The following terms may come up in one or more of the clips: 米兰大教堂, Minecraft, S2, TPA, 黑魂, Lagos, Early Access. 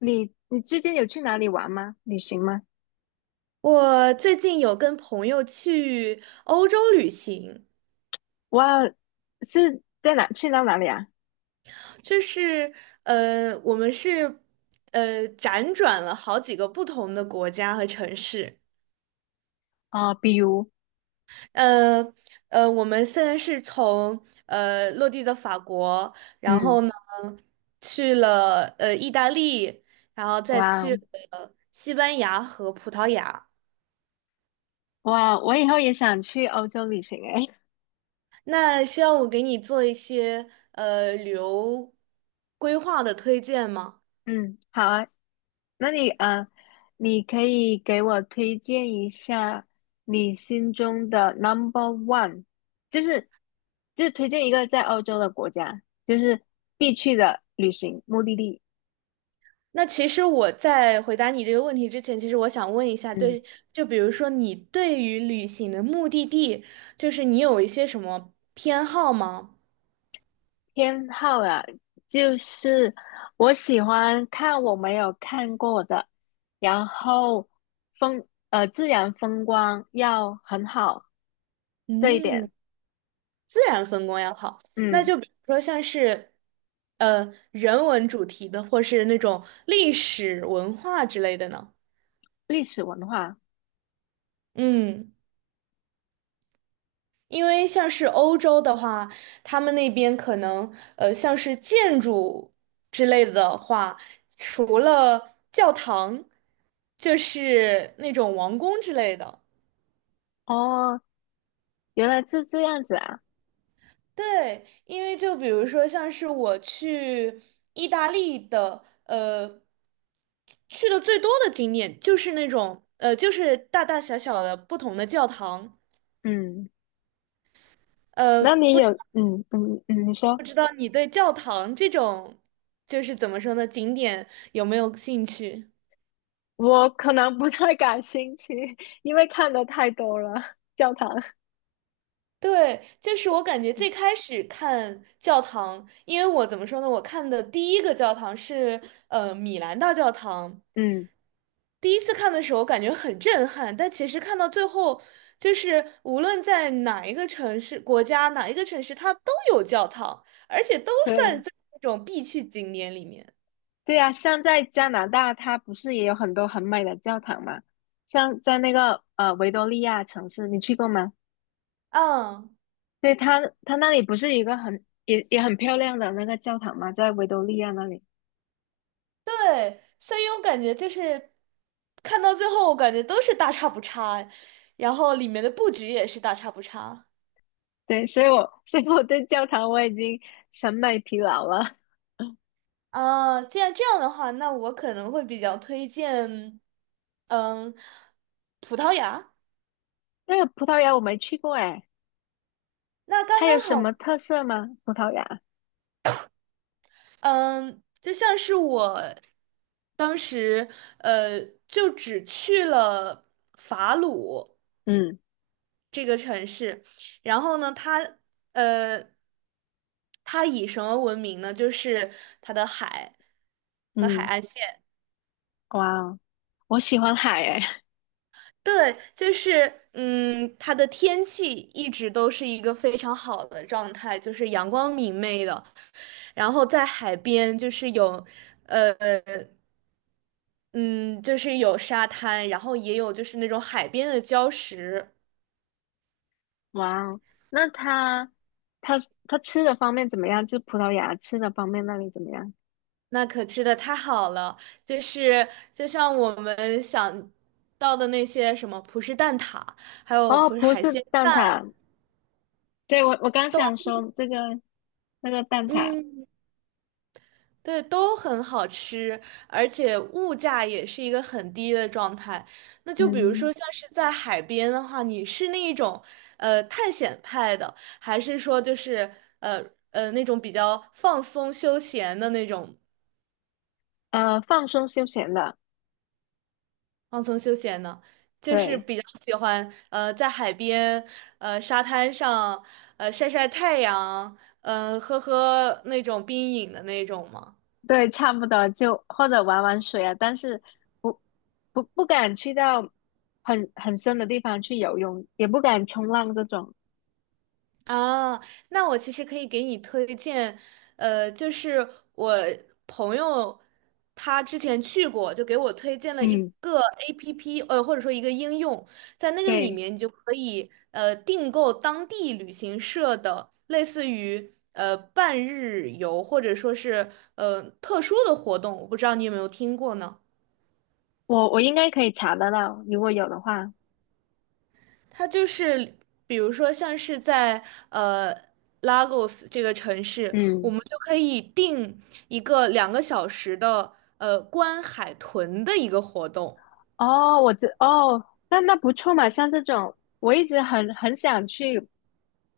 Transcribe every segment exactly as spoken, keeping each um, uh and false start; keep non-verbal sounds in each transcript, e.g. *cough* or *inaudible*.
你你最近有去哪里玩吗？旅行吗？我最近有跟朋友去欧洲旅行，哇，是在哪？去到哪里啊？就是呃，我们是呃辗转了好几个不同的国家和城市。哦，比如，呃呃，我们现在是从呃落地的法国，然嗯，后呢去了呃意大利，然后再哇去了西班牙和葡萄牙。哇，我以后也想去欧洲旅行诶。那需要我给你做一些呃旅游规划的推荐吗？*laughs* 嗯，好啊，那你呃，你可以给我推荐一下你心中的 number one,就是就是推荐一个在欧洲的国家，就是必去的旅行目的地。那其实我在回答你这个问题之前，其实我想问一下。嗯。对，就比如说你对于旅行的目的地，就是你有一些什么偏好吗？偏好啊，就是我喜欢看我没有看过的，然后风呃自然风光要很好这一嗯，点，自然风光要好。那嗯，就比如说像是，呃，人文主题的，或是那种历史文化之类的呢？历史文化。嗯。因为像是欧洲的话，他们那边可能呃，像是建筑之类的话，除了教堂，就是那种王宫之类的。哦，原来是这样子啊，对，因为就比如说像是我去意大利的，呃，去的最多的景点就是那种呃，就是大大小小的不同的教堂。嗯，呃，那你不知有嗯嗯嗯，你说不知道你对教堂这种就是怎么说呢，景点有没有兴趣？我可能不太感兴趣，因为看的太多了教堂，对，就是我感觉最开始看教堂，因为我怎么说呢，我看的第一个教堂是呃米兰大教堂。嗯，第一次看的时候感觉很震撼，但其实看到最后，就是无论在哪一个城市、国家、哪一个城市，它都有教堂，而且都算对。在那种必去景点里面。对呀，像在加拿大，它不是也有很多很美的教堂吗？像在那个呃维多利亚城市，你去过吗？嗯，对，它它那里不是一个很也也很漂亮的那个教堂吗？在维多利亚那里。对，所以我感觉就是看到最后，我感觉都是大差不差，然后里面的布局也是大差不差。对，所以我 *laughs* 所以我对教堂我已经审美疲劳了。啊，既然这样的话，那我可能会比较推荐，嗯，葡萄牙。*laughs* 那个葡萄牙我没去过诶，那刚它有刚什么好。特色吗？葡萄牙？嗯，就像是我当时，呃，就只去了法鲁嗯，这个城市。然后呢，它，呃，它以什么闻名呢？就是它的海和海嗯，岸线。哇哦，我喜欢海诶。对，就是嗯，它的天气一直都是一个非常好的状态，就是阳光明媚的。然后在海边，就是有，呃，嗯，就是有沙滩，然后也有就是那种海边的礁石。哇哦，那他他他吃的方面怎么样？就是葡萄牙吃的方面那里怎么样？那可吃的太好了。就是就像我们想到的那些什么葡式蛋挞，还有哦，葡式葡海式鲜。蛋挞，对，我我刚想说这个那个蛋挞，嗯。对，都很好吃，而且物价也是一个很低的状态。那就比如嗯，说，像是在海边的话，你是那一种呃探险派的，还是说就是呃呃那种比较放松休闲的那种呃，放松休闲的，放松休闲呢？就是对，比较喜欢呃在海边呃沙滩上呃晒晒太阳，嗯、喝喝那种冰饮的那种吗？对，差不多，就或者玩玩水啊，但是不不不敢去到很很深的地方去游泳，也不敢冲浪这种。啊，那我其实可以给你推荐，呃，就是我朋友他之前去过，就给我推荐了一嗯，个 A P P，呃，或者说一个应用。在那个里对，面你就可以呃订购当地旅行社的类似于呃半日游或者说是呃特殊的活动，我不知道你有没有听过呢？我我应该可以查得到，如果有的话，它就是，比如说像是在呃 Lagos 这个城市，我嗯。们就可以定一个两个小时的呃观海豚的一个活动。哦，我知，哦，那那不错嘛，像这种，我一直很很想去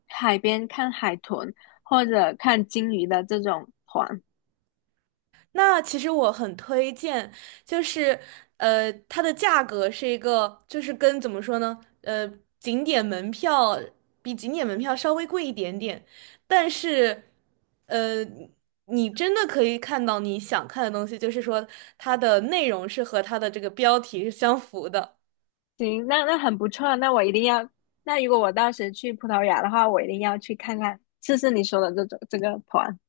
海边看海豚或者看鲸鱼的这种团。那其实我很推荐，就是呃，它的价格是一个，就是跟怎么说呢，呃，景点门票比景点门票稍微贵一点点，但是呃，你真的可以看到你想看的东西，就是说它的内容是和它的这个标题是相符的。行，那那很不错啊，那我一定要。那如果我到时去葡萄牙的话，我一定要去看看，试试你说的这种这个团。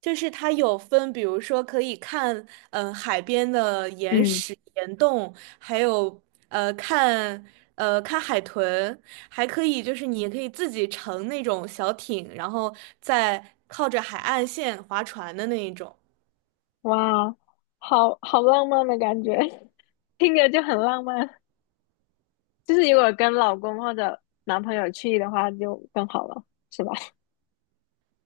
就是它有分，比如说可以看，嗯、海边的岩嗯，石、岩洞，还有呃看呃看海豚，还可以就是你也可以自己乘那种小艇，然后再靠着海岸线划船的那一种。哇，好好浪漫的感觉，*laughs* 听着就很浪漫。就是如果跟老公或者男朋友去的话，就更好了，是吧？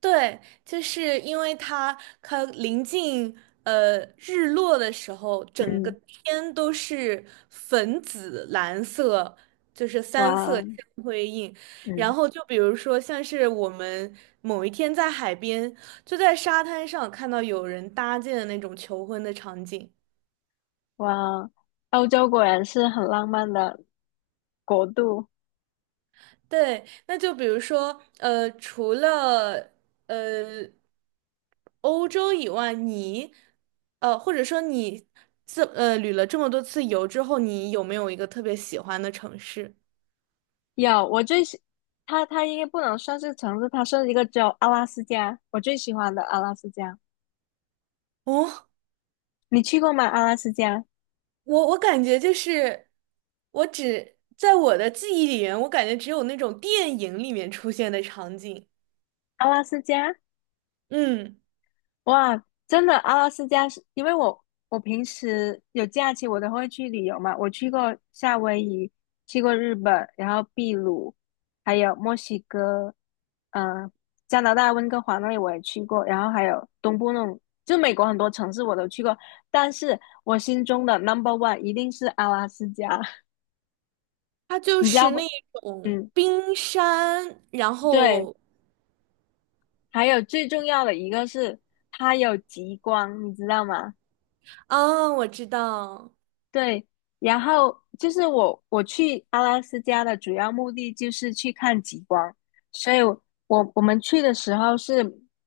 对，就是因为它它临近呃日落的时候，*laughs* 整个嗯，天都是粉紫蓝色，就是三色哇，相辉映。然嗯。后就比如说，像是我们某一天在海边，就在沙滩上看到有人搭建的那种求婚的场景。哇，欧洲果然是很浪漫的国度。对，那就比如说，呃，除了呃欧洲以外，你呃或者说你这呃旅了这么多次游之后，你有没有一个特别喜欢的城市？有，我最喜，它它应该不能算是城市，它算一个州，阿拉斯加，我最喜欢的阿拉斯加。哦，你去过吗？阿拉斯加，我我感觉就是，我只在我的记忆里面，我感觉只有那种电影里面出现的场景。阿拉斯加。嗯，哇，真的，阿拉斯加是因为我我平时有假期我都会去旅游嘛，我去过夏威夷，去过日本，然后秘鲁，还有墨西哥，嗯，加拿大温哥华那里我也去过，然后还有东部那种，就美国很多城市我都去过，但是我心中的 number one 一定是阿拉斯加，它 *laughs* 就你知道是那不？种嗯，冰山，然对，后还有最重要的一个是它有极光，你知道吗？啊，我知道。对，然后就是我我去阿拉斯加的主要目的就是去看极光，所以我，我们去的时候是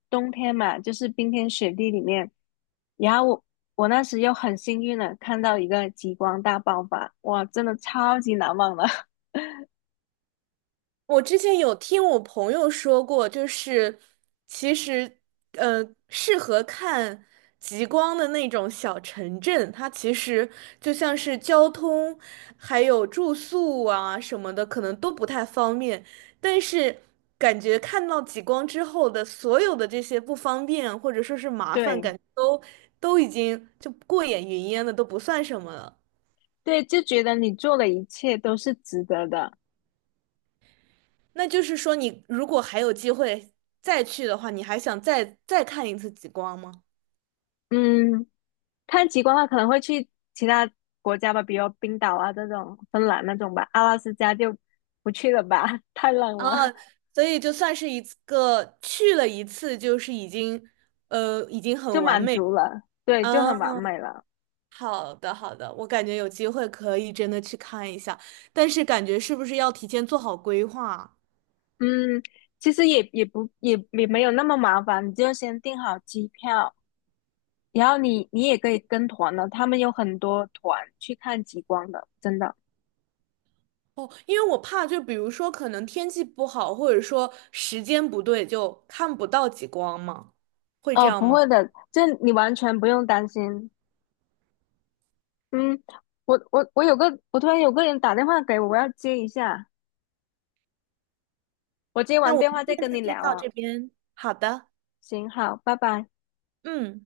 冬天嘛，就是冰天雪地里面，然后我我那时又很幸运的看到一个极光大爆发，哇，真的超级难忘的。*laughs* 我之前有听我朋友说过，就是其实，呃，适合看极光的那种小城镇，它其实就像是交通还有住宿啊什么的，可能都不太方便。但是感觉看到极光之后的所有的这些不方便或者说是麻烦，对，感觉都都已经就过眼云烟了，都不算什么了。对，就觉得你做的一切都是值得的。那就是说，你如果还有机会再去的话，你还想再再看一次极光吗？嗯，看极光的话，可能会去其他国家吧，比如冰岛啊这种、芬兰那种吧，阿拉斯加就不去了吧，*laughs* 太冷了，啊，所以就算是一次个去了一次，就是已经呃已经就很完满美。足了，对，就嗯，很完美了。好的，好的，我感觉有机会可以真的去看一下，但是感觉是不是要提前做好规划啊？嗯，其实也也不也也没有那么麻烦，你就先订好机票，然后你你也可以跟团的，他们有很多团去看极光的，真的。哦，因为我怕就比如说可能天气不好，或者说时间不对，就看不到极光嘛，会这哦，样不吗？会的，这你完全不用担心。嗯，我我我有个，我突然有个人打电话给我，我要接一下。我接那完我电们话这再跟你次先聊到啊，这边，好的。行，好，拜拜。嗯。